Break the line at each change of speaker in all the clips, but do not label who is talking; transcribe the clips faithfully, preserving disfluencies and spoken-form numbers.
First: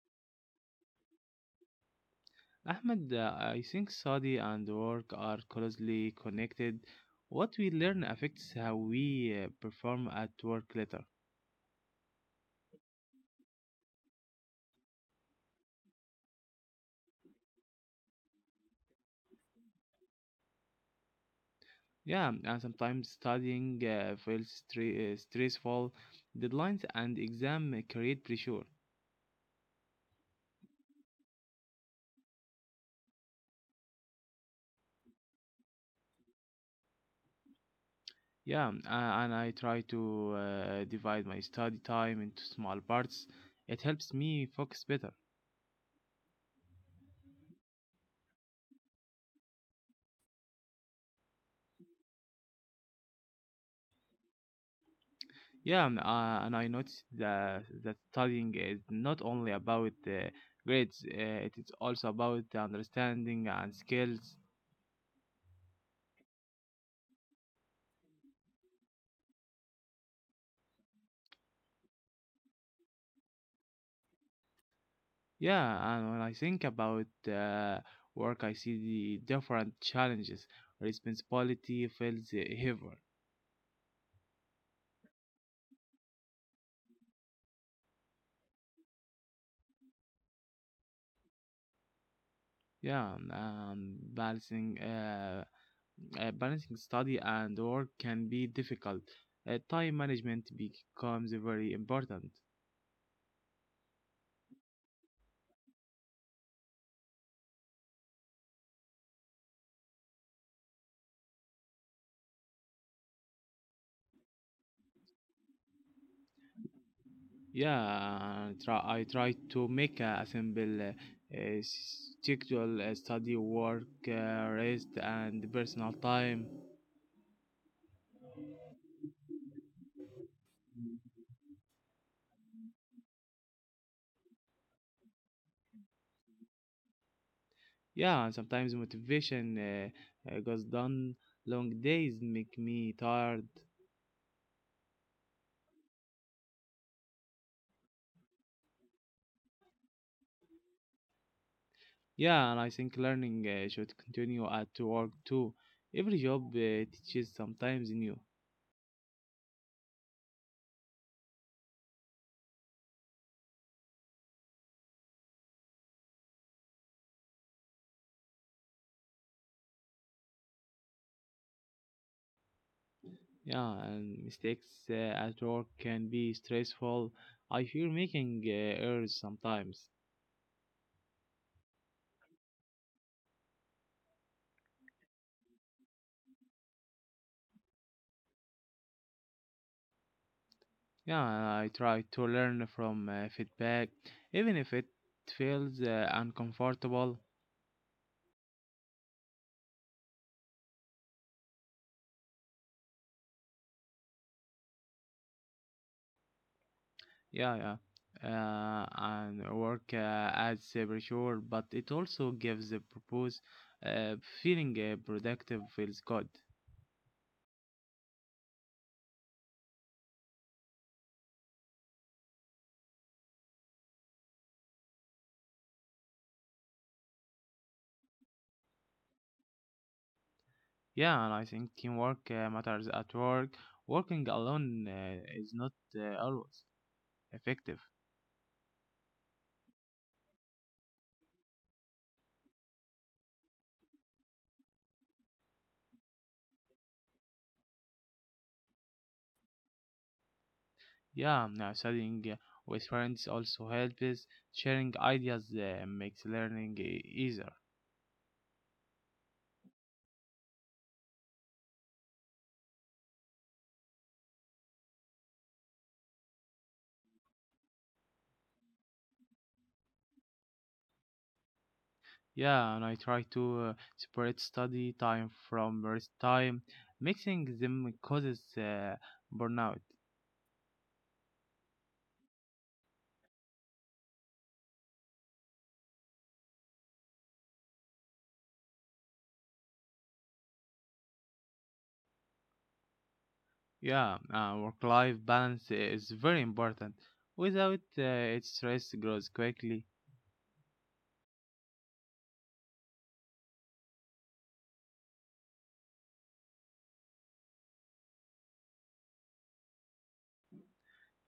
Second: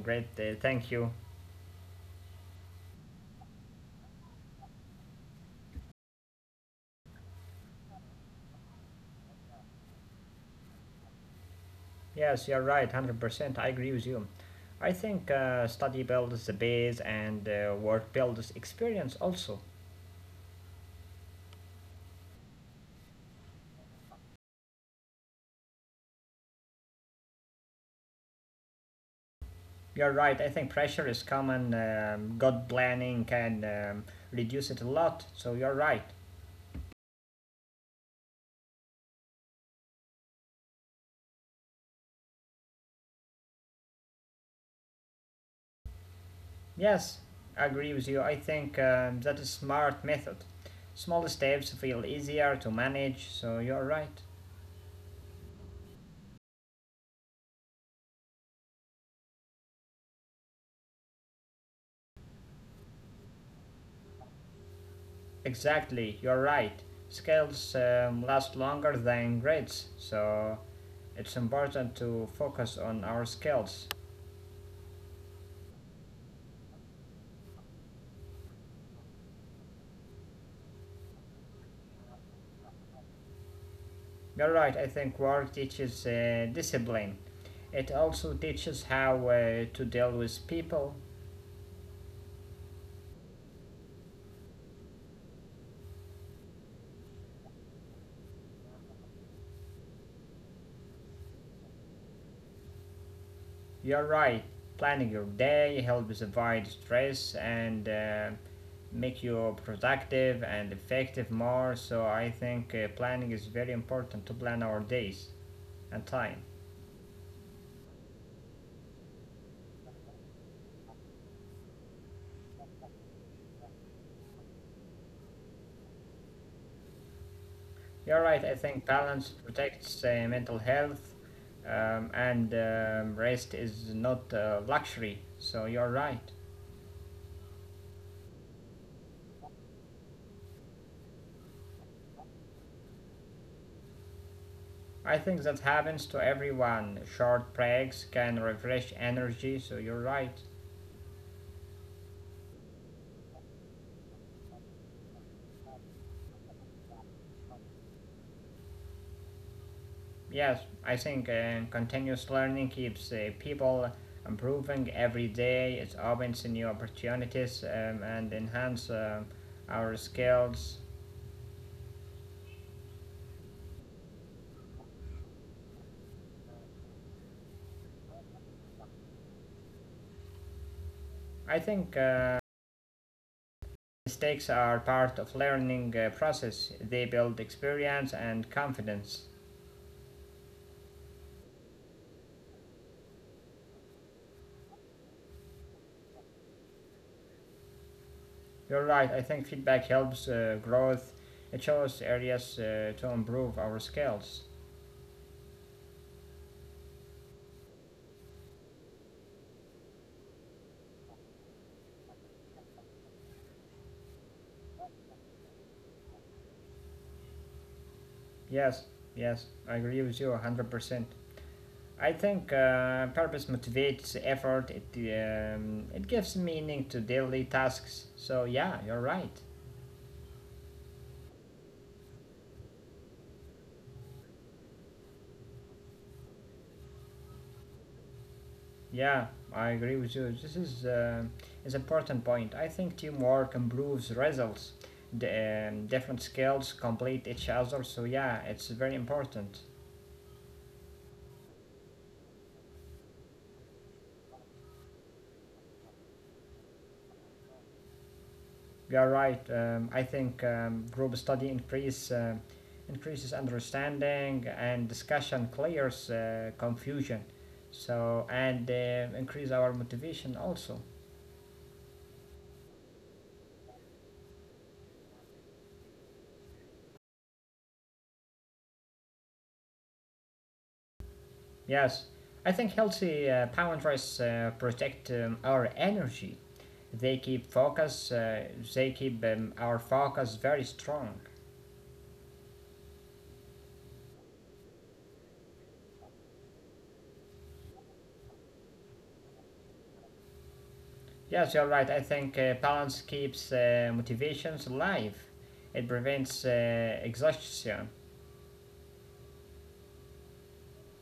great day, thank you.
Ahmed, uh, I think study and work are closely connected. What we learn affects how we uh, perform at work later.
Yes, you're right, one hundred percent, I agree with you. I think uh, study builds the base and uh, work builds experience also.
Yeah, and sometimes studying uh, feels stre- uh, stressful. Deadlines and exam create pressure.
You're right, I think pressure is common, um, good planning can um, reduce it a lot, so you're right.
Yeah, um, a- and I try to uh, divide my study time into small parts. It helps me focus better.
Yes, I agree with you, I think um, that is smart method. Small steps feel easier to manage, so you're right.
Yeah, and, uh, and I noticed that, that studying is not only about uh, grades, uh, it is also about the understanding and skills.
Exactly, you're right. Scales um, last longer than grades, so it's important to focus on our skills.
Yeah, and when I think about uh, work, I see the different challenges. Responsibility feels heavier.
You're right, I think work teaches uh, discipline. It also teaches how uh, to deal with people.
Yeah, and um, balancing, uh, uh, balancing study and work can be difficult. Uh, time management becomes very important.
You're right, planning your day helps avoid stress and uh, make you productive and effective more, so I think uh, planning is very important to plan our days and time.
Yeah, I try, I try to make a simple uh, uh, schedule, uh, study, work, uh, rest, and personal time.
You're right. I think balance protects uh, mental health, um, and um, rest is not uh, luxury. So you're right.
Yeah, and sometimes motivation uh, uh, goes down. Long days make me tired.
I think that happens to everyone. Short breaks can refresh energy. So you're right.
Yeah, and I think learning uh, should continue at work too. Every job uh, teaches sometimes new.
Yes, I think uh, continuous learning keeps uh, people improving every day. It opens new opportunities um, and enhance um our skills.
Yeah, and mistakes uh, at work can be stressful. I fear making uh, errors sometimes.
I think. Um, Mistakes are part of learning uh, process. They build experience and confidence.
Yeah, I try to learn from uh, feedback, even if it feels uh, uncomfortable.
You're right. I think feedback helps uh, growth. It shows areas uh, to improve our skills.
Yeah, yeah. Uh, and work uh, as a brochure, but it also gives the purpose. Uh, Feeling uh, productive feels good.
Yes, yes, I agree with you one hundred percent. I think uh, purpose motivates effort. It um, it gives meaning to daily tasks. So yeah, you're right.
Yeah, and I think teamwork uh, matters at work. Working alone uh, is not uh, always effective.
Yeah, I agree with you. This is uh, is important point. I think teamwork improves results. The, um, different skills complete each other, so yeah, it's very important.
Yeah, now studying uh, with friends also helps. Sharing ideas uh, makes learning uh, easier.
You are right. Um, I think um, group study increase uh, increases understanding and discussion clears uh, confusion. So and uh, increase our motivation also.
Yeah, and I try to uh, separate study time from rest time. Mixing them causes uh, burnout.
Yes, I think healthy uh, boundaries uh, protect um, our energy. They keep focus. Uh, they keep um, our focus very strong.
Yeah, uh, work-life balance is very important. Without uh, it, stress grows quickly.
Yes, you're right. I think uh, balance keeps uh, motivations alive. It prevents uh, exhaustion.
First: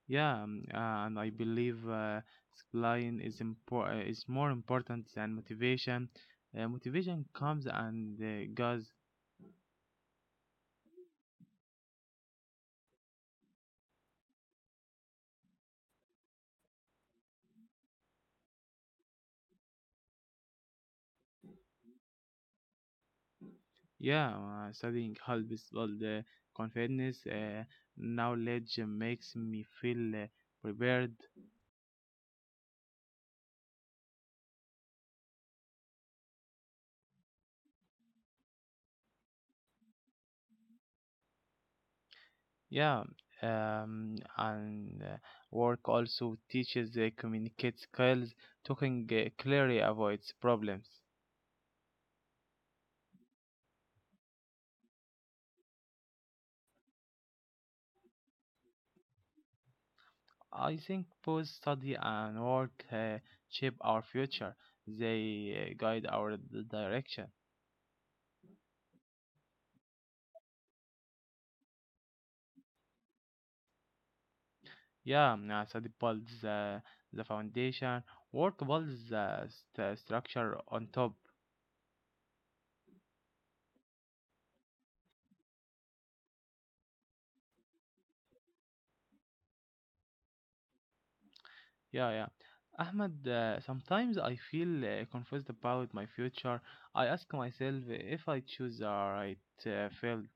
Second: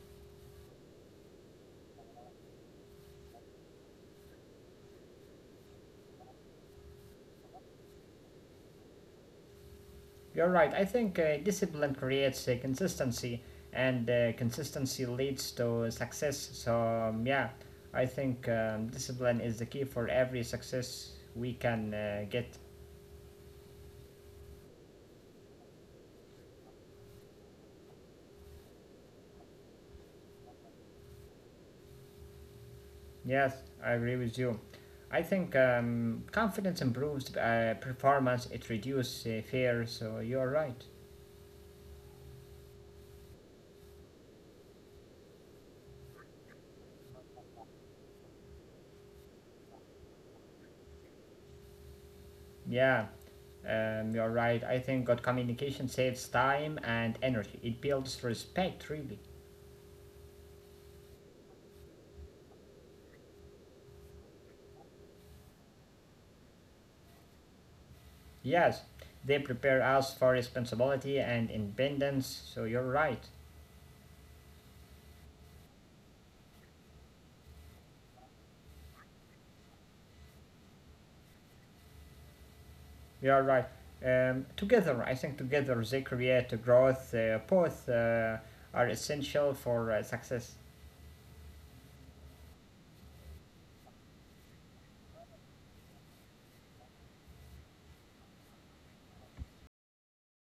Yeah, um, uh, and I believe uh, discipline is impor- uh, is more important than motivation. Uh, motivation comes and uh, goes.
You're right. I think uh, discipline creates uh, consistency, and uh, consistency leads to success. So um, yeah, I think um, discipline is the key for every success we can uh, get.
Yeah, uh, studying helps build uh, confidence. Uh, knowledge makes me feel uh, prepared.
Yes, I agree with you. I think um, confidence improves uh, performance. It reduces uh, fear. So you're right.
Yeah, um, and uh, work also teaches uh, communicate skills. Talking uh, clearly avoids problems.
Yeah, um, you're right. I think good communication saves time and energy. It builds respect, really.
I think both study and work uh, shape our future. They uh, guide our d- direction.
Yes, they prepare us for responsibility and independence. So you're right.
Yeah, uh, study builds uh, the foundation. Work builds the st- structure on top.
You're right. Um, together, I think together they create growth. Uh, both uh, are essential for uh, success.
Yeah, yeah. Ahmed, uh, sometimes I feel uh, confused about my future. I ask myself if I choose the right uh, field.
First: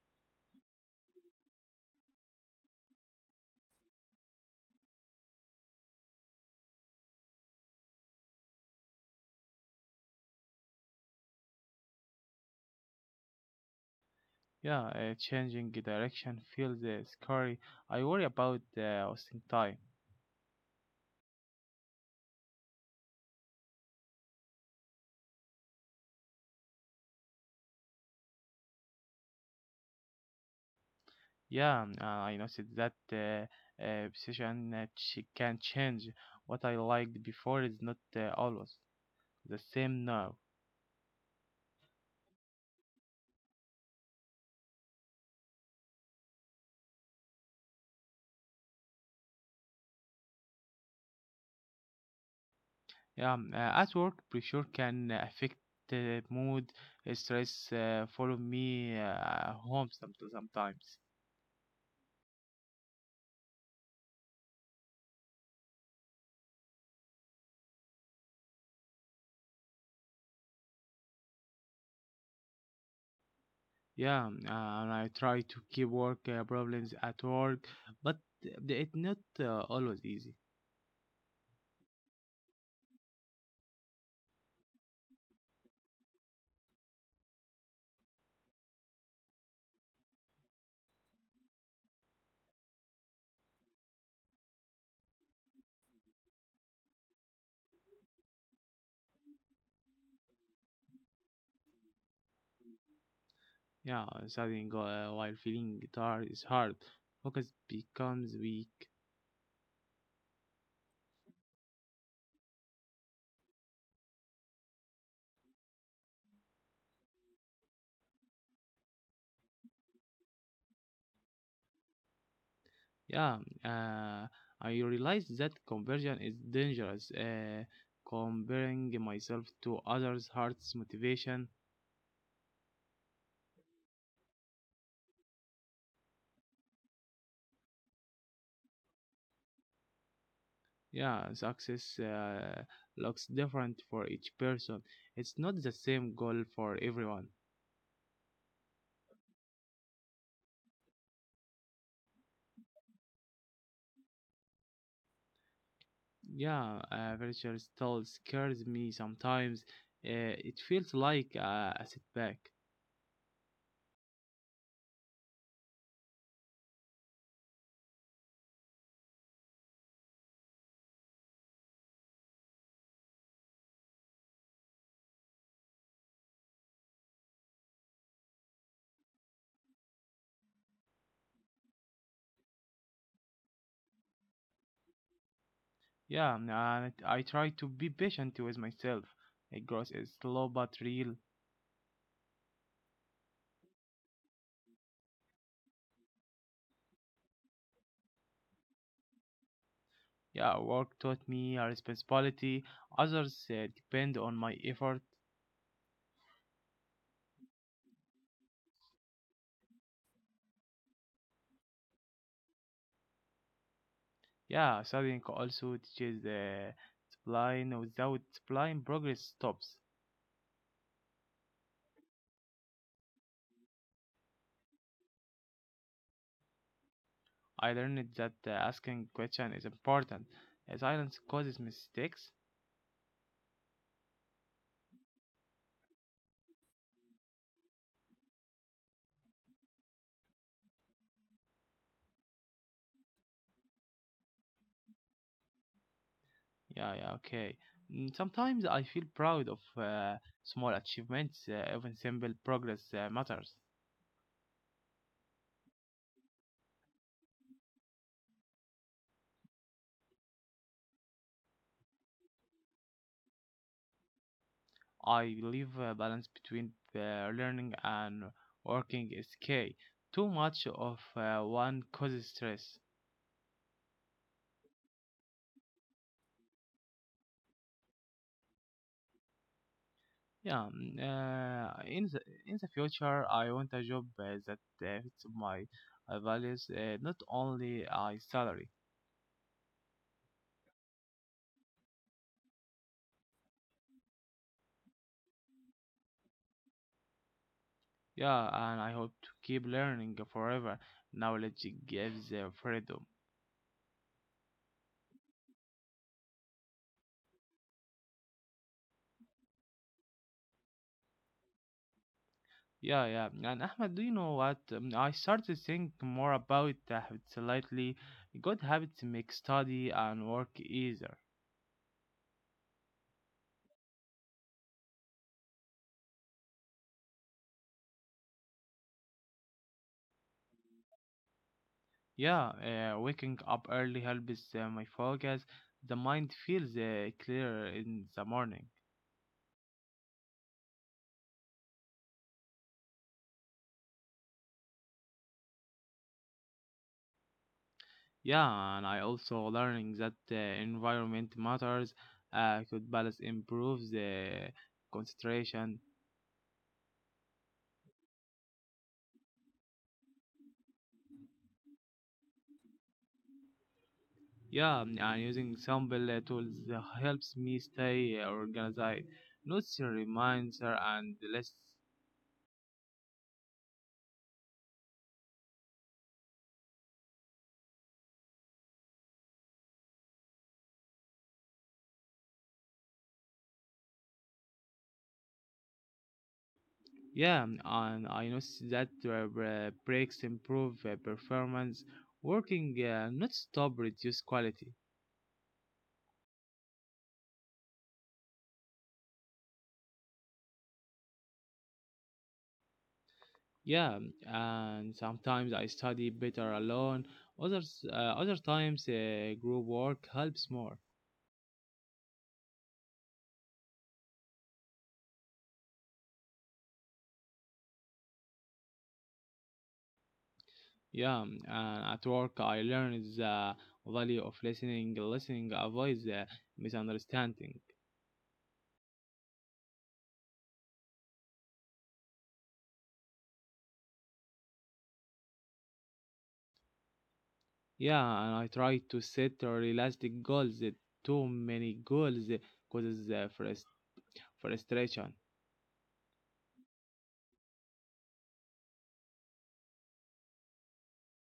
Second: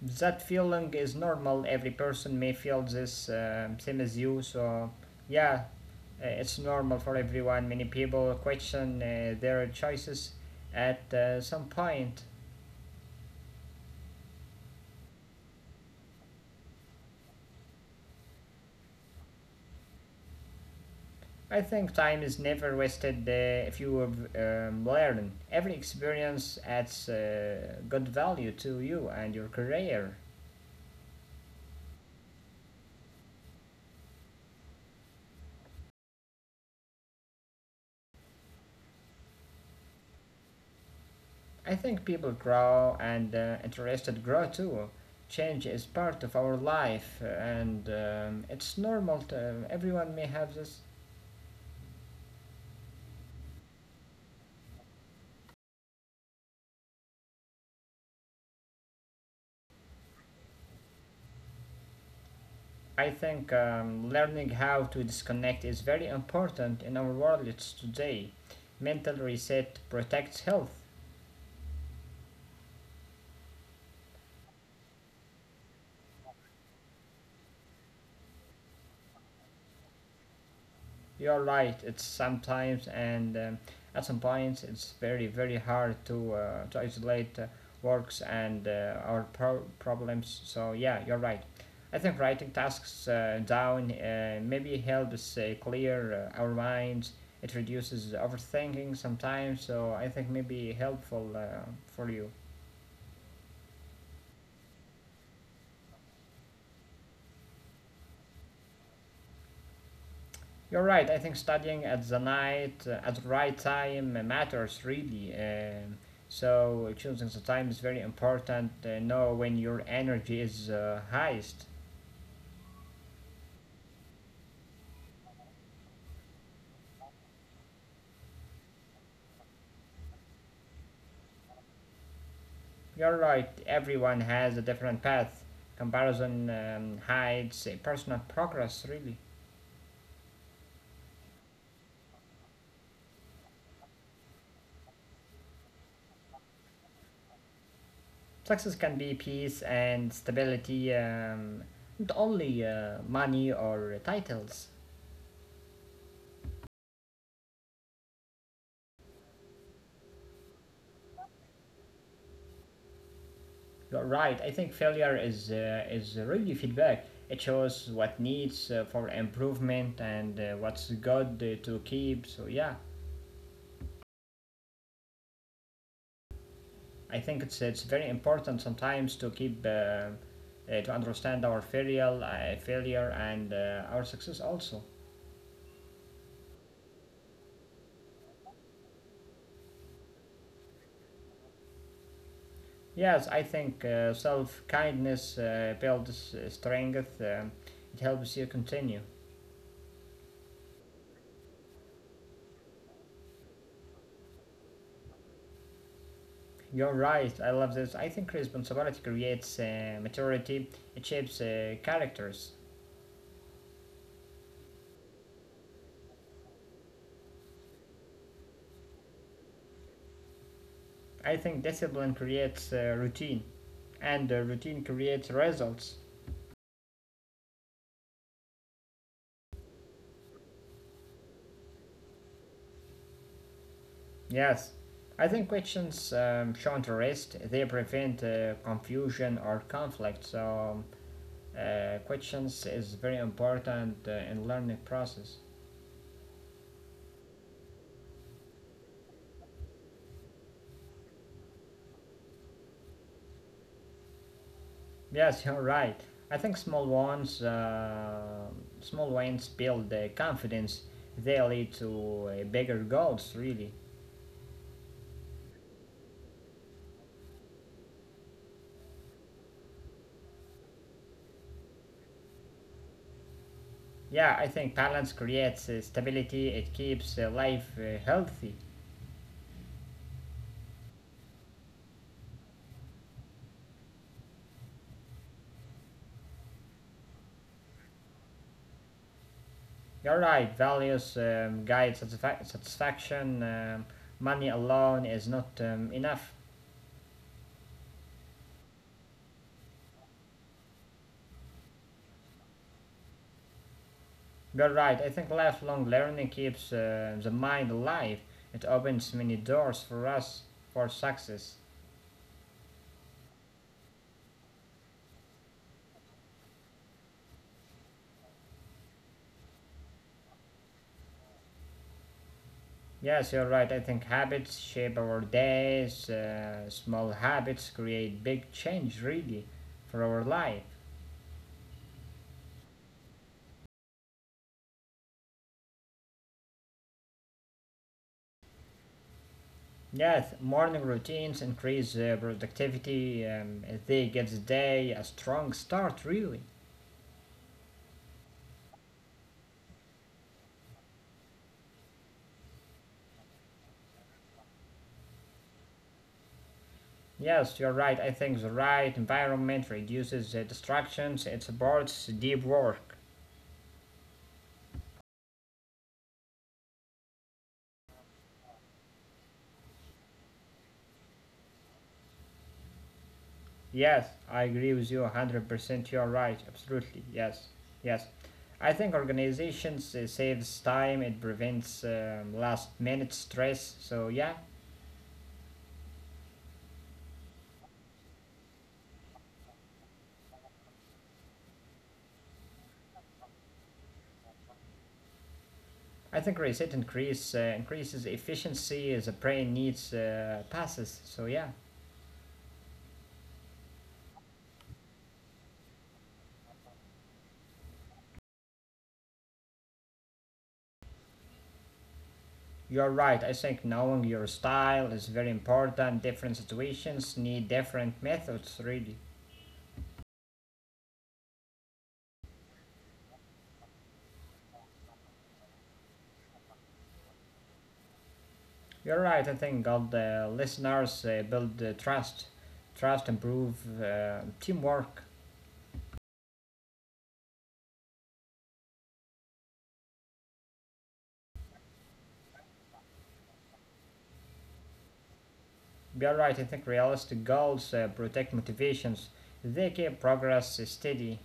that feeling is normal. Every person may feel this um, same as you, so yeah. Uh, it's normal for everyone. Many people question uh, their choices at uh, some point.
Yeah, uh, changing direction feels uh, scary. I worry about uh, wasting time.
I think time is never wasted uh, if you um, learn. Every experience adds uh, good value to you and your career.
Yeah, um, uh, I noticed that uh, uh, position that she can change. What I liked before is not uh, always the same now.
I think people grow and uh, interested grow too. Change is part of our life, and um, it's normal. To, everyone may have this.
Yeah, um, uh, at work, pressure can affect uh, mood, uh, stress, uh, follow me uh, home some- sometimes.
I think um, learning how to disconnect is very important in our world today. Mental reset protects health.
Yeah, um, uh, and I try to keep work uh, problems at work, but it's not uh, always easy.
You're right. It's sometimes and um, at some points it's very very hard to uh, to isolate uh, works and uh, our pro- problems. So yeah, you're right. I think writing tasks uh, down uh, maybe helps uh, clear uh, our minds. It reduces overthinking sometimes. So I think maybe helpful uh, for you.
Yeah, studying uh, while feeling guitar is hard. Focus becomes weak.
You're right. I think studying at the night, uh, at the right time, uh, matters really. Um, so choosing the time is very important. Uh, know when your energy is uh, highest.
Yeah, uh, I realized that conversion is dangerous. Uh, comparing myself to others hurts motivation.
You're right. Everyone has a different path. Comparison um, hides uh, personal progress. Really,
Yeah, success uh, looks different for each person. It's not the same goal for everyone.
success can be peace and stability, um, not only uh, money or titles.
Yeah, uh, virtual still scares me sometimes. Uh, it feels like uh, a setback.
You're right. I think failure is uh, is really feedback. It shows what needs uh, for improvement and uh, what's good uh, to keep. So yeah, I think it's it's very important sometimes to keep uh, uh, to understand our failure, uh, failure and uh, our success also.
Yeah, and I try to be patient with myself. Uh, Growth is slow but real.
Yes, I think uh, self kindness uh, builds uh, strength. Um, it helps you continue.
Yeah, work taught me a responsibility. Others uh, depend on my effort.
You're right. I love this. I think responsibility creates uh, maturity. It shapes uh, characters.
Yeah, studying also teaches uh, discipline. Without discipline, progress stops.
I think discipline creates uh, routine, and uh, routine creates results.
I learned that uh, asking question is important. Uh, silence causes mistakes.
Yes, I think questions um, shan't rest, they prevent uh, confusion or conflict. So, um, uh, questions is very important uh, in learning process.
Yeah, yeah, okay. Mm, Sometimes I feel proud of uh, small achievements. Uh, even simple progress uh, matters.
Yes, you're right. I think small ones, uh, small wins build uh, confidence. They lead to uh, bigger goals, really.
I believe a balance between the learning and working is key. Too much of uh, one causes stress.
Yeah, I think balance creates uh, stability. It keeps uh, life uh, healthy.
Yeah, mm, uh, in the in the future, I want a job uh, that uh, fits my uh, values, uh, not only a salary.
You're right. Values um, guide satisfa- satisfaction. Um, money alone is not um, enough.
Yeah, and I hope to keep learning forever. Knowledge gives uh, freedom.
You're right. I think lifelong learning keeps uh, the mind alive. It opens many doors for us for success.
Yeah, yeah. And Ahmed, do you know what? Um, I started to think more about the habits lately. Good habits make study and work easier.
Yes, you're right. I think habits shape our days. Uh, small habits create big change, really, for our life.
Yeah, uh, waking up early helps uh, my focus. The mind feels uh, clearer in the morning.
Yes, morning routines increase uh, productivity. Um, they give the day a strong start, really.
Yeah, and I also learning that uh, environment matters. Uh, good balance improves the concentration.
Yes, you're right. I think the right environment reduces the distractions and supports deep work.
Yeah, mm, and using simple uh, tools uh, helps me stay uh, organized. Notes, reminder, and lists.
Yes, I agree with you one hundred percent. You're right. Absolutely. Yes. Yes. I think organizations uh, saves time, it prevents um, last minute stress. So, yeah,
Yeah, mm, and I notice that uh, bre- breaks improve uh, performance. Working uh, not stop reduce quality.
I think reset increase, uh, increases efficiency as the brain needs uh, passes. So, yeah.
Yeah, mm, and sometimes I study better alone. Others, uh, other times, uh, group work helps more.
You're right. I think knowing your style is very important. Different situations need different methods, really.
Yeah, mm, and at work I learn the value of listening. Listening avoids uh, misunderstanding.
You're right. I think all the listeners uh, build uh, trust, trust, improve uh, teamwork.
Yeah, and I try to set realistic goals. Uh, Too many goals uh, causes uh, frust- frustration.
You're right. I think realistic goals uh, protect motivations. They keep progress steady.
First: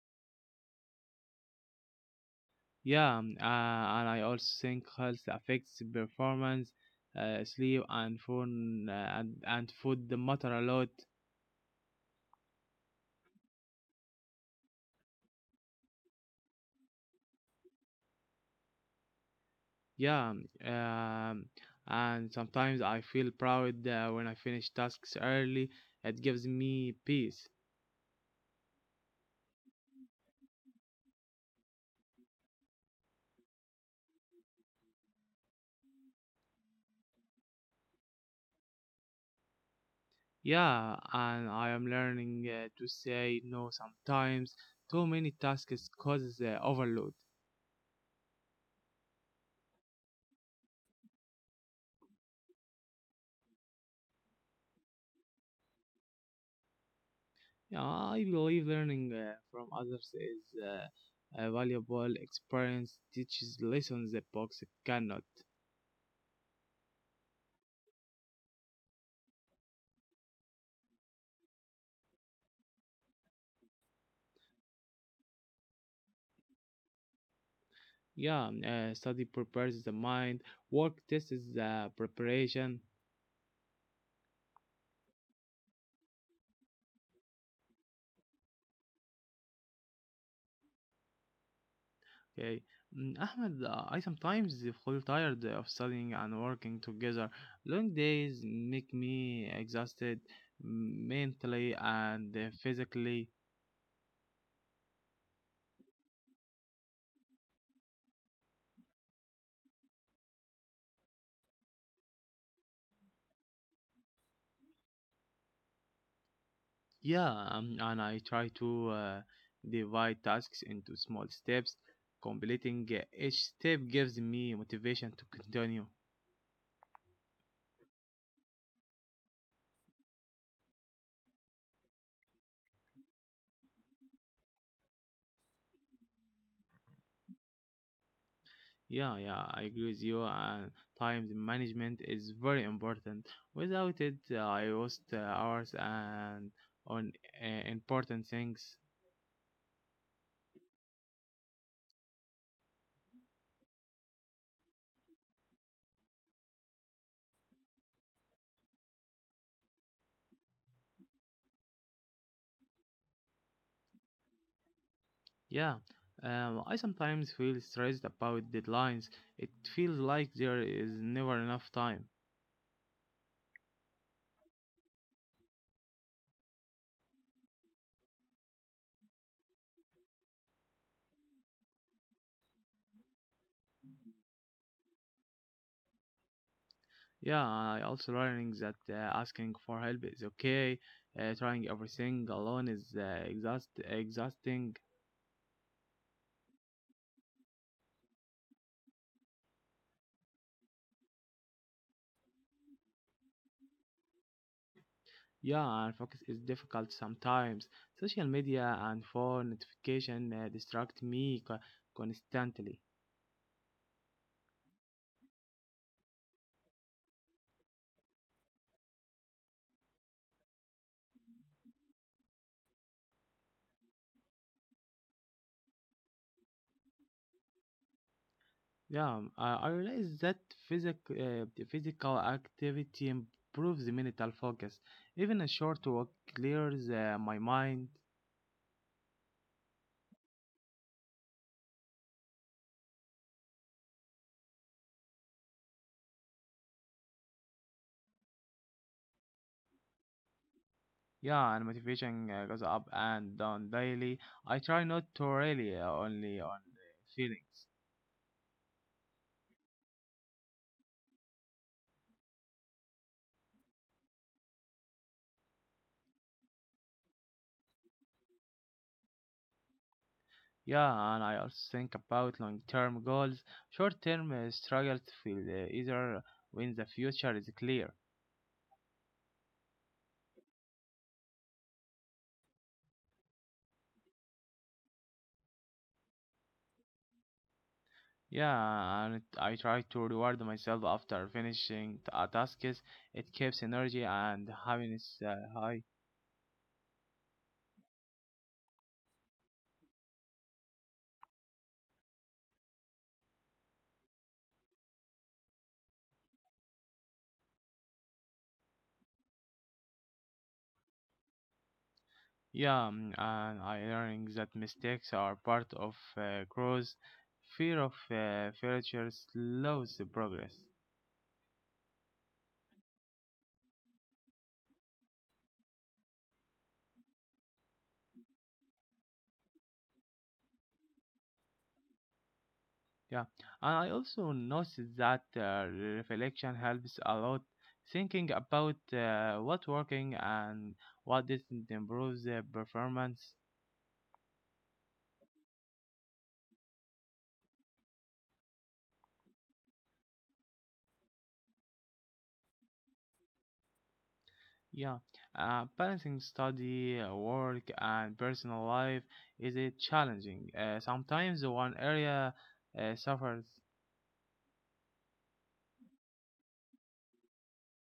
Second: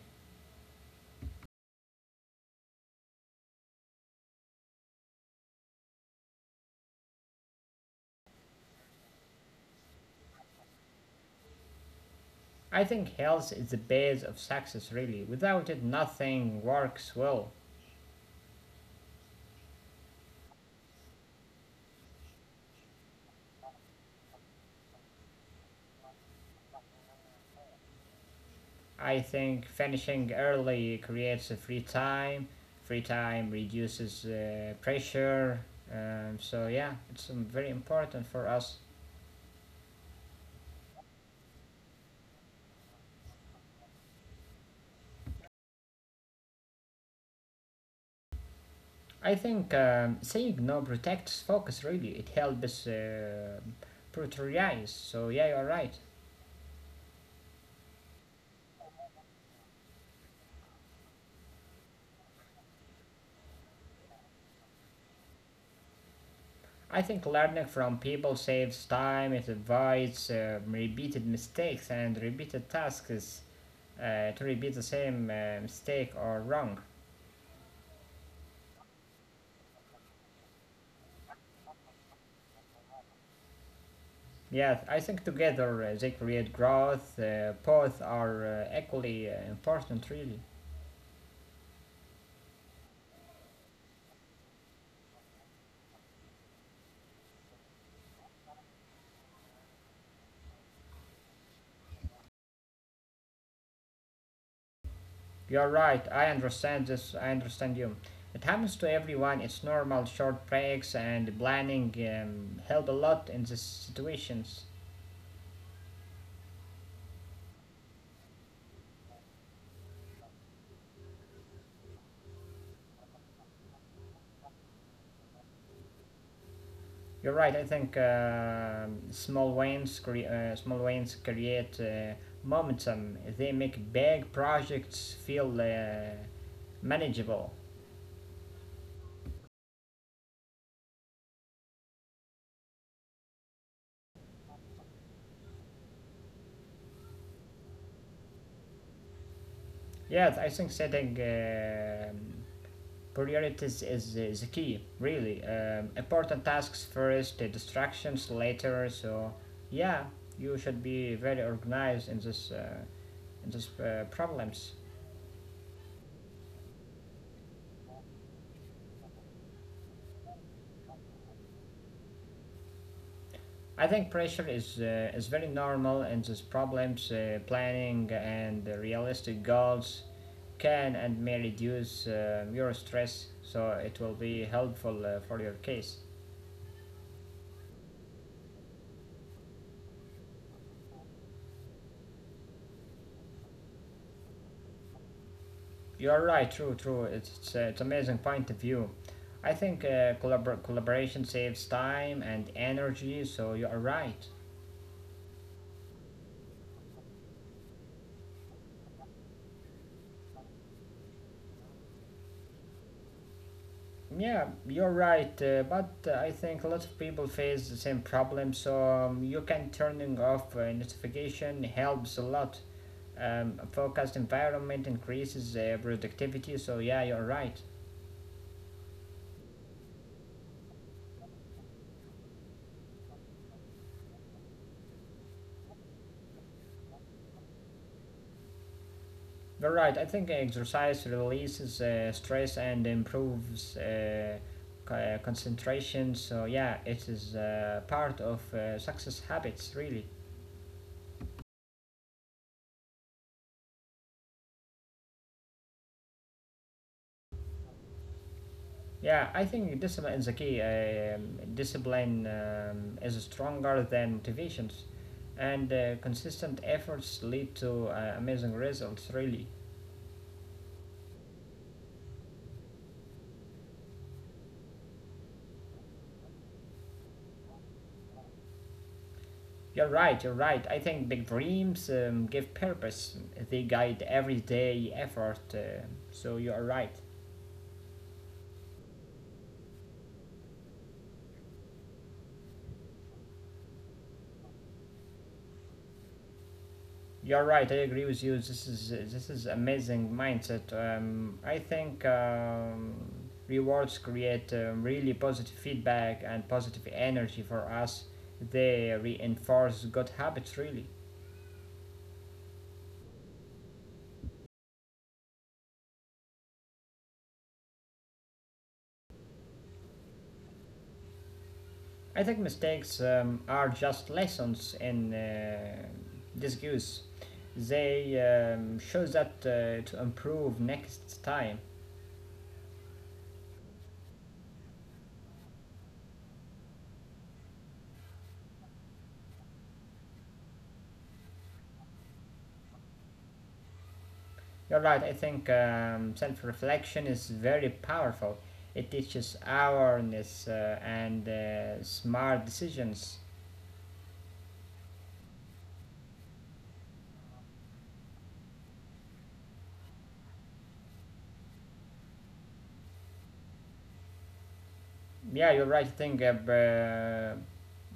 Yeah, um, uh, and I also think health affects performance, uh, sleep, and phone uh, and, and food matter a lot.
I think health is the base of success. Really, without it, nothing works well.
Yeah, um, and sometimes I feel proud uh, when I finish tasks early. It gives me peace.
I think finishing early creates a free time. Free time reduces uh, pressure. Um, so yeah, it's um, very important for us.
Yeah, and I am learning uh, to say no sometimes. Too many tasks causes uh, overload.
I think um, saying no protects focus really. It helps uh, prioritize. So yeah, you're right.
Yeah, I believe learning uh, from others is uh, a valuable experience. Teaches lessons the books cannot.
I think learning from people saves time. It avoids uh, repeated mistakes and repeated tasks uh, to repeat the same uh, mistake or wrong.
Yeah, uh, study prepares the mind. Work tests the preparation.
Yeah, I think together uh, they create growth. Uh, both are uh, equally uh, important, really.
Okay. Mm, Ahmed, uh, I sometimes feel tired of studying and working together. Long days make me exhausted mm, mentally and uh, physically.
You're right, I understand this, I understand you. It happens to everyone, it's normal. Short breaks and planning um, help a lot in these situations.
Yeah, um, and I try to uh, divide tasks into small steps. Completing uh, each step gives me motivation to continue.
You're right, I think uh, small wins, cre- uh, small wins create uh, momentum. They make big projects feel uh, manageable.
Yeah, yeah, I agree with you. And time management is very important. Without it, uh, I lost uh, hours and on uh, important things.
Yeah, I think setting um Priority is, is, is the key, really. Um, important tasks first, the distractions later. So yeah, you should be very organized in this uh, in these uh, problems.
Yeah, um, I sometimes feel stressed about deadlines. It feels like there is never enough time.
I think pressure is uh, is very normal in these problems. Uh, planning and realistic goals can and may reduce uh, your stress, so it will be helpful uh, for your case.
Yeah, I also learning that uh, asking for help is okay. Uh, trying everything alone is uh, exhaust exhausting.
You're right, true, true. It's it's, uh, it's amazing point of view. I think uh, collabor- collaboration saves time and energy, so you are right.
Yeah, and focus is difficult sometimes. Social media and phone notification uh, distract me co- constantly.
Yeah, you're right, uh, but uh, I think a lot of people face the same problem, so um, you can turning off uh, notification helps a lot. Um, a focused environment increases uh, productivity, so yeah, you're right.
Yeah, um, I I realize that physic uh, the physical activity improves the mental focus. Even a short walk clears uh, my mind.
You're right. I think exercise releases uh, stress and improves uh, co- uh, concentration. So yeah, it is uh, part of uh, success habits, really.
Yeah, and motivation uh, goes up and down daily. I try not to rely uh, only on the feelings.
Yeah, I think discipline is the key. Um, discipline um, is stronger than motivations, and uh, consistent efforts lead to uh, amazing results. Really,
Yeah, and I also think about long-term goals. Short-term uh, struggle feel uh, either when the future is clear.
you're right. You're right. I think big dreams um, give purpose. They guide everyday effort. Uh, so you are right.
Yeah, and it- I try to reward myself after finishing t- a task. It keeps energy and happiness uh, high.
You're right. I agree with you. This is this is amazing mindset. Um, I think um, rewards create um, really positive feedback and positive energy for us. They reinforce good habits. Really,
Yeah, mm, and I learning that mistakes are part of uh, growth. Fear of uh, failure slows the progress.
I think mistakes um, are just lessons in uh, disguise. They um, show that uh, to improve next time.
Yeah, and I also noticed that uh, reflection helps a lot. Thinking about uh, what working and what didn't improve the performance.
You're right. I think um, self reflection is very powerful. It teaches awareness uh, and uh, smart decisions.
Yeah, uh, balancing study, uh, work, and personal life is a challenging. Uh, sometimes one area uh, suffers.
Yeah, you're right. I think uh, b-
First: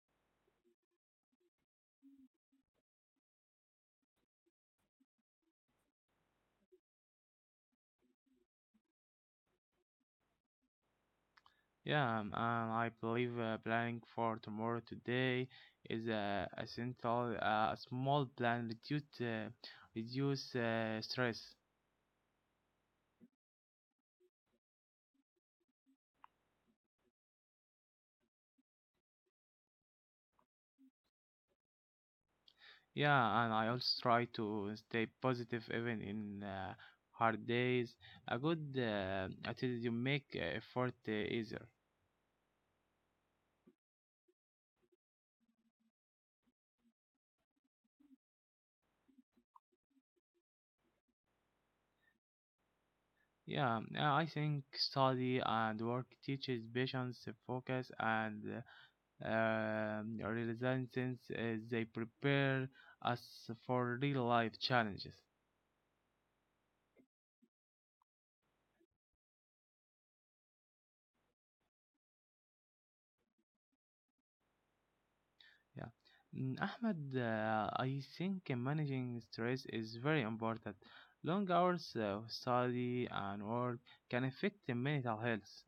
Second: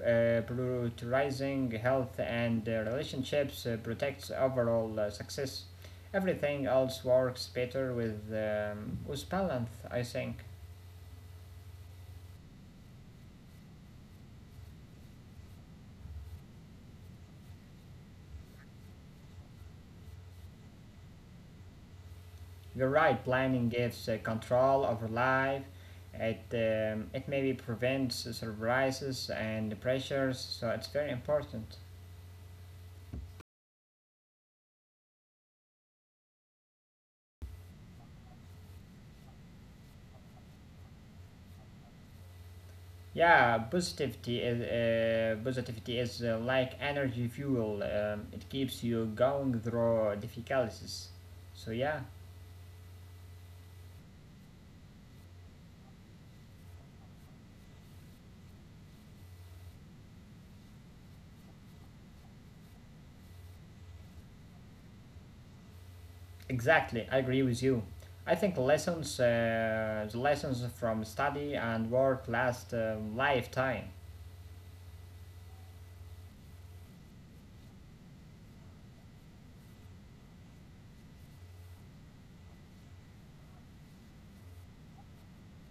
uh, prioritizing health and uh, relationships uh, protects overall uh, success. Everything else works better with, um, with balance, I think.
Yeah, um, and I believe uh, planning for tomorrow today is uh, essential. Uh, a small plan reduce uh, reduce uh, stress.
You're right. Planning gives uh, control over life. It um, it maybe prevents surprises and pressures. So it's very important.
Yeah, and I also try to stay positive even in uh, hard days. A good uh, attitude you make uh, effort uh, easier.
Yeah, positivity is uh, positivity is uh, like energy fuel. Um, it keeps you going through difficulties. So yeah,
Yeah, uh, I think study and work teaches patience, uh, focus, and uh, um, resilience. uh, They prepare us for real life challenges.
exactly. I agree with you. I think lessons, uh, the lessons from study and work last a lifetime.
Yeah. Mm, Ahmed, uh, I think managing stress is very important. Long hours of study and work can affect the mental health.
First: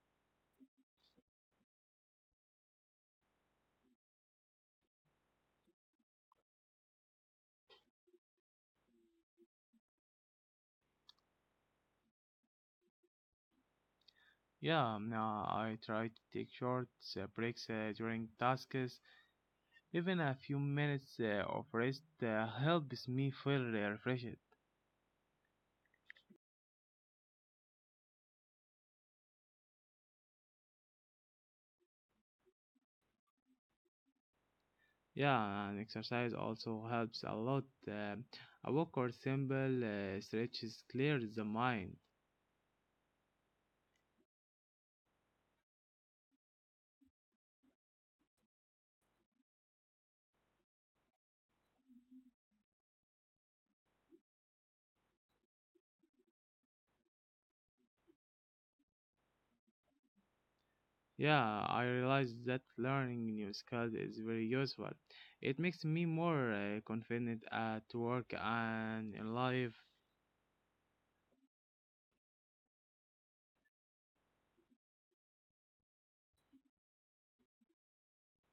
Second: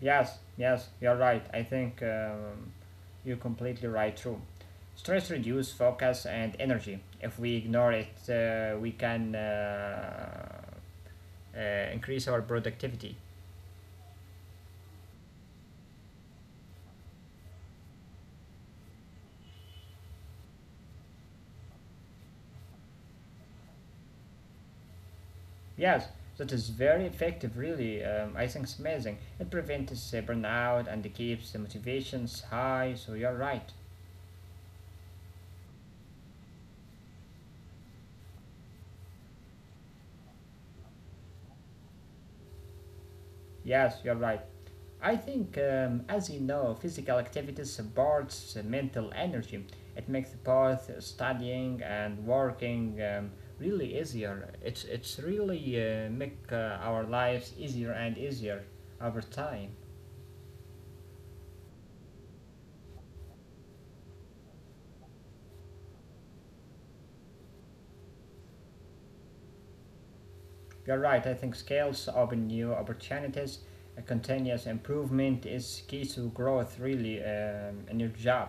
Yes, yes, you're right. I think um, you're completely right, too. Stress reduces focus and energy. If we ignore it, uh, we can uh, uh, increase our productivity.
Yeah, mm, uh, I try to take short uh, breaks uh, during tasks. Even a few minutes uh, of rest uh, helps me feel uh, refreshed.
Yes, that is very effective, really. Um, I think it's amazing. It prevents uh, burnout and keeps the motivations high, so you're right.
Yeah, and exercise also helps a lot. Um a walk or simple uh, stretches clears the mind.
Yes, you're right. I think, um, as you know, physical activity supports mental energy. It makes both studying and working um, really easier. It's it's really uh, make uh, our lives easier and easier over time.
Yeah, I realized that learning new skills is very useful. It makes me more uh, confident at work and in life.
You're right. I think skills open new opportunities. A continuous improvement is key to growth, really, um, in your job.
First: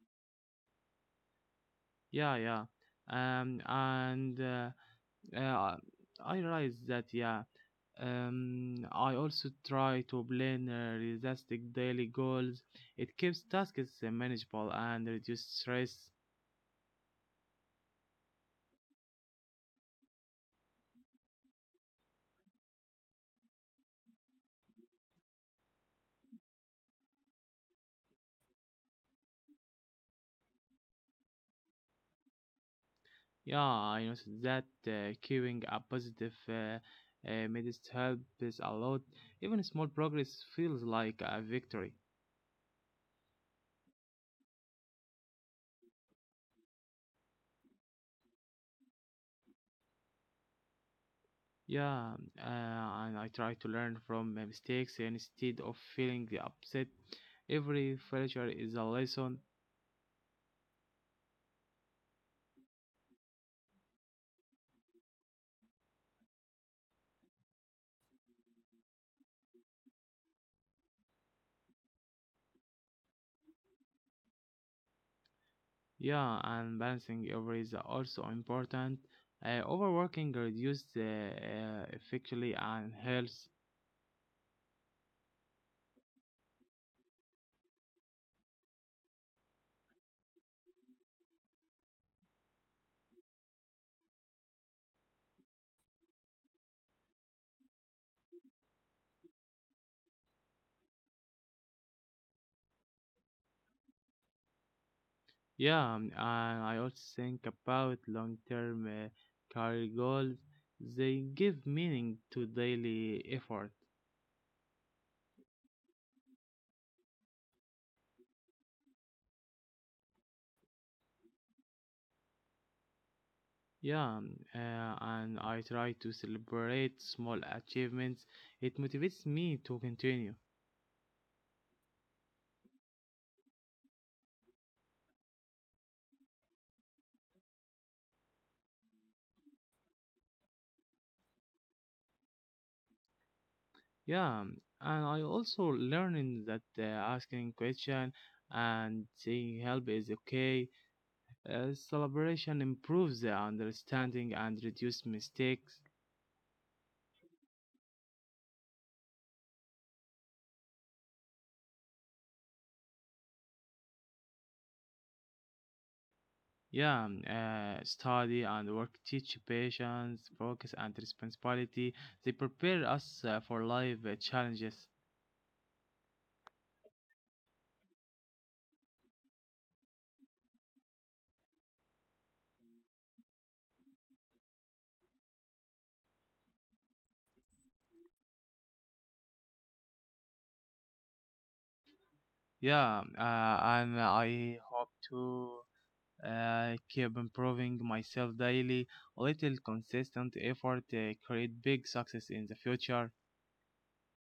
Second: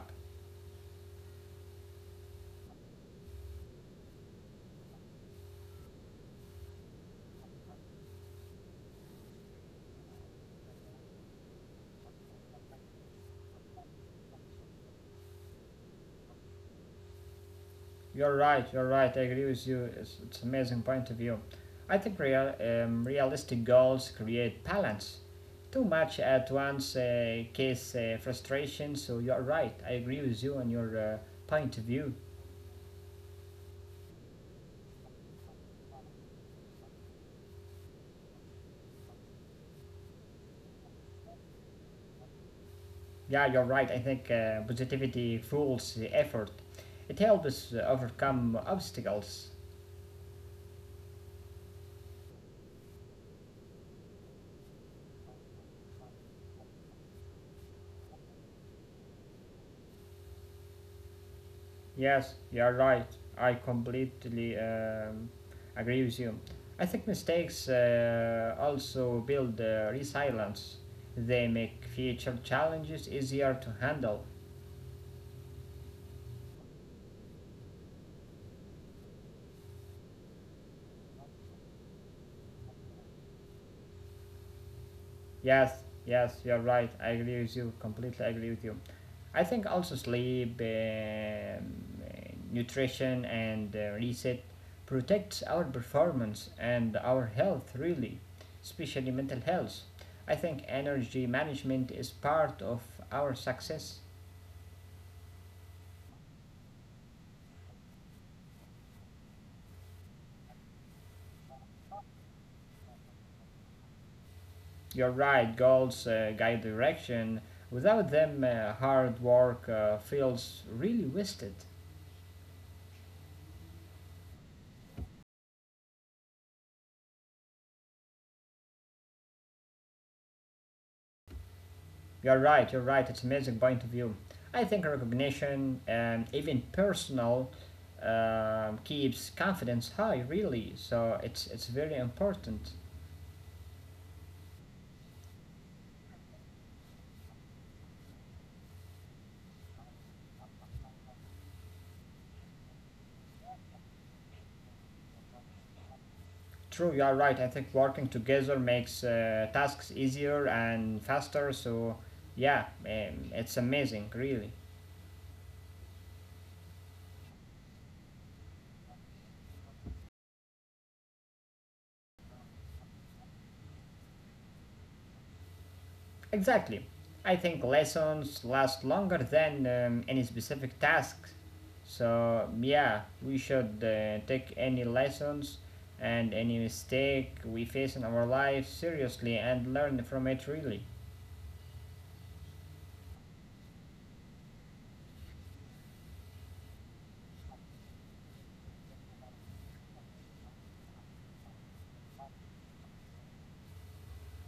Yeah, yeah. Um, and uh, uh, I realized that, yeah. Um, I also try to plan uh, realistic daily goals. It keeps tasks uh, manageable and reduces stress.
You're right, you're right, I agree with you. It's, it's an amazing point of view. I think real, um, realistic goals create balance. Too much at once uh, causes uh, frustration, so you're right. I agree with you on your uh, point of view.
Yeah, I noticed that uh, keeping a positive uh, uh, mindset helps a lot. Even small progress feels like a victory.
Yeah, you're right. I think uh, positivity fuels effort. It helps us overcome obstacles.
Yeah, uh, and I try to learn from my mistakes instead of feeling upset. Every failure is a lesson.
Yes, you're right. I completely um, agree with you. I think mistakes uh, also build uh, resilience. They make future challenges easier to handle.
Yeah, and balancing every is also important. Uh, overworking reduces uh, uh, effectively and health.
Yes, yes, you're right. I agree with you. Completely agree with you. I think also sleep, um, uh, nutrition, and uh, reset protects our performance and our health, really, especially mental health. I think energy management is part of our success.
Yeah, um, and I also think about long term uh, career goals. They give meaning to daily effort.
You're right, goals uh, guide direction. Without them, uh, hard work uh, feels really wasted.
Yeah, um, uh, and I try to celebrate small achievements. It motivates me to continue.
You're right, you're right, it's an amazing point of view. I think recognition, and even personal, um, keeps confidence high, really. So it's it's very important.
Yeah, um, and I also learning that uh, asking question and seeking help is okay. Uh, celebration improves the understanding and reduce mistakes.
True, you are right. I think working together makes uh, tasks easier and faster. So yeah, um, it's amazing, really.
Yeah, um, uh, study and work teach patience, focus, and responsibility. They prepare us uh, for life uh, challenges.
Exactly. I think lessons last longer than um, any specific task. So, yeah, we should uh, take any lessons and any mistake we face in our life seriously and learn from it really.
Yeah, uh, and I hope to uh, keep improving myself daily. A little consistent effort uh, create big success in the future.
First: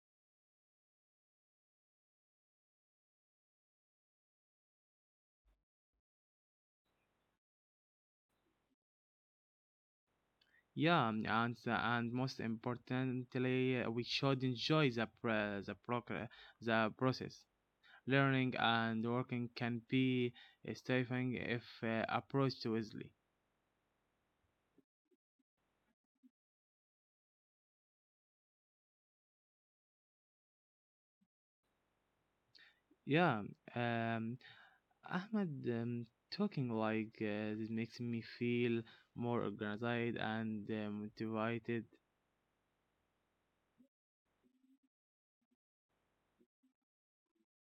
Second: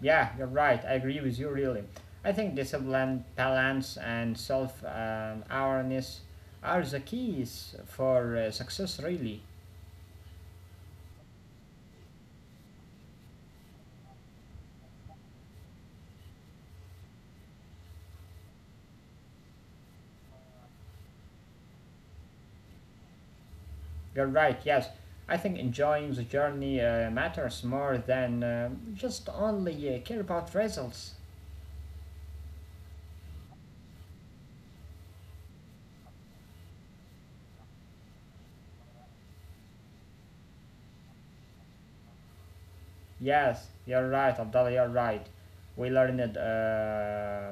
Yeah, you're right. I agree with you really. I think discipline, balance, and self um, awareness are the keys for uh, success really.
Yeah, um, and and most importantly, uh, we should enjoy the pr- the progress, the process. Learning and working can be stifling if uh, approached wisely.
You're right, yes. I think enjoying the journey uh, matters more than uh, just only uh, care about results.
Yeah, um, Ahmed, um, talking like uh, this makes me feel more organized and uh, motivated.
Yes, you're right, Abdallah, you're right. We learned uh,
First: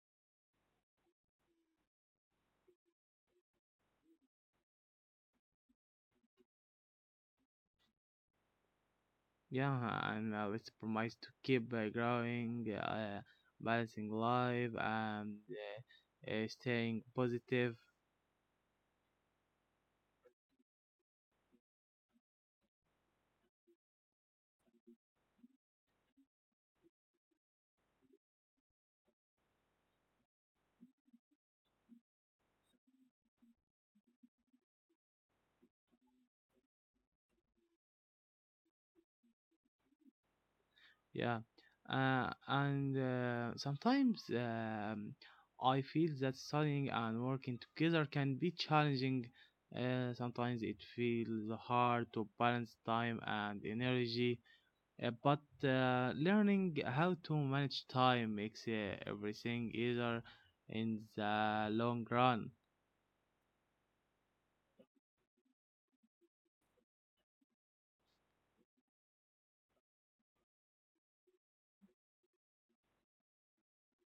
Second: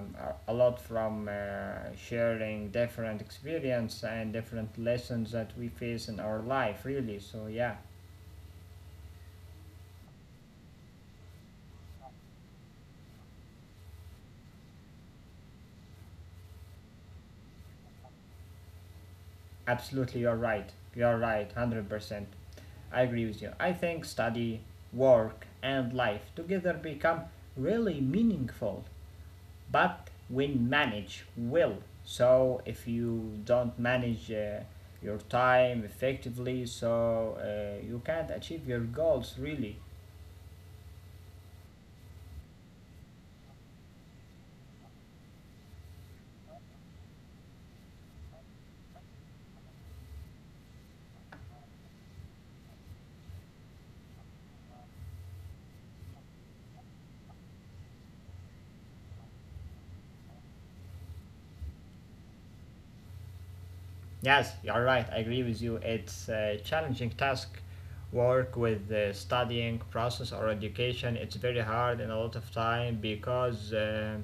a lot from uh, sharing different experience and different lessons that we face in our life, really. So, yeah,
Yeah, and uh, it's promise to keep uh, growing, uh, balancing life, and uh, uh, staying positive.
absolutely, you're right. You're right, one hundred percent. I agree with you. I think study, work, and life together become really meaningful, but when manage well. So if you don't manage uh, your time effectively, so uh, you can't achieve your goals really.
Yeah, uh, and uh, sometimes um, I feel that studying and working together can be challenging. Uh, sometimes it feels hard to balance time and energy, uh, but uh, learning how to manage time makes uh, everything easier in the long run.
Yes, you're right. I agree with you. It's a challenging task. Work with the studying process or education. It's very hard and a lot of time because um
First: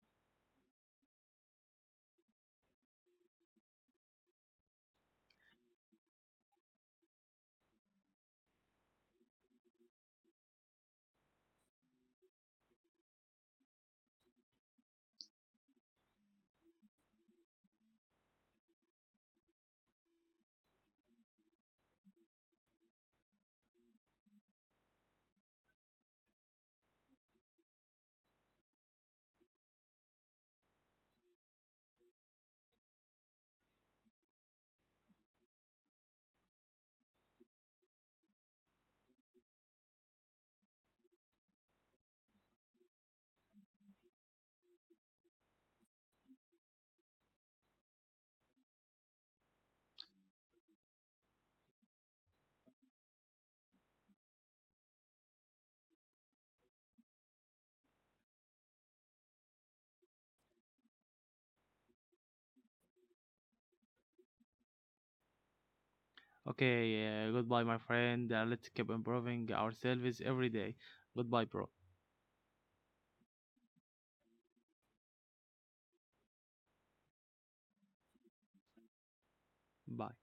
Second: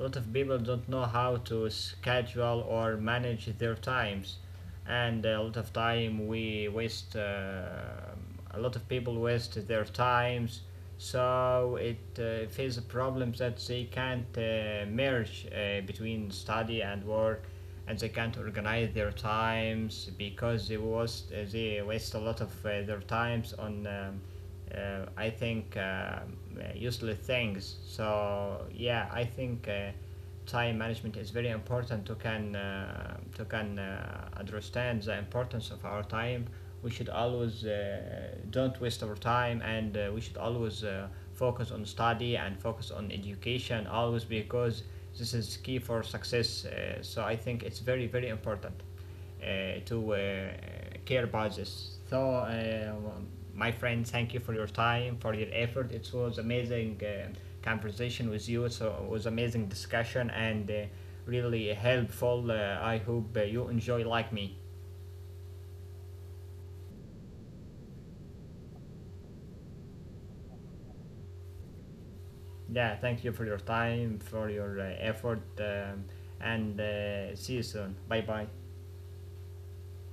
a lot of people don't know how to schedule or manage their times, and a lot of time we waste uh, a lot of people waste their times, so it uh, faces problems that they can't uh, merge uh, between study and work, and they can't organize their times because they waste, uh, they waste a lot of uh, their times on um, uh, I think um, uh, useless things. So yeah, I think uh, time management is very important to can uh, to can uh, understand the importance of our time. We should always uh, don't waste our time, and uh, we should always uh, focus on study and focus on education always because this is key for success. Uh, so I think it's very very important uh, to uh, care about this. So, uh, my friend, thank you for your time, for your effort. It was amazing uh, conversation with you. So it was amazing discussion and uh, really helpful. uh, I hope uh, you enjoy like me.
Okay, uh, goodbye, my friend. Uh, let's keep improving ourselves every day. Goodbye, bro.
Yeah, thank you for your time, for your uh, effort, um, and uh, see you soon. Bye bye.
Bye.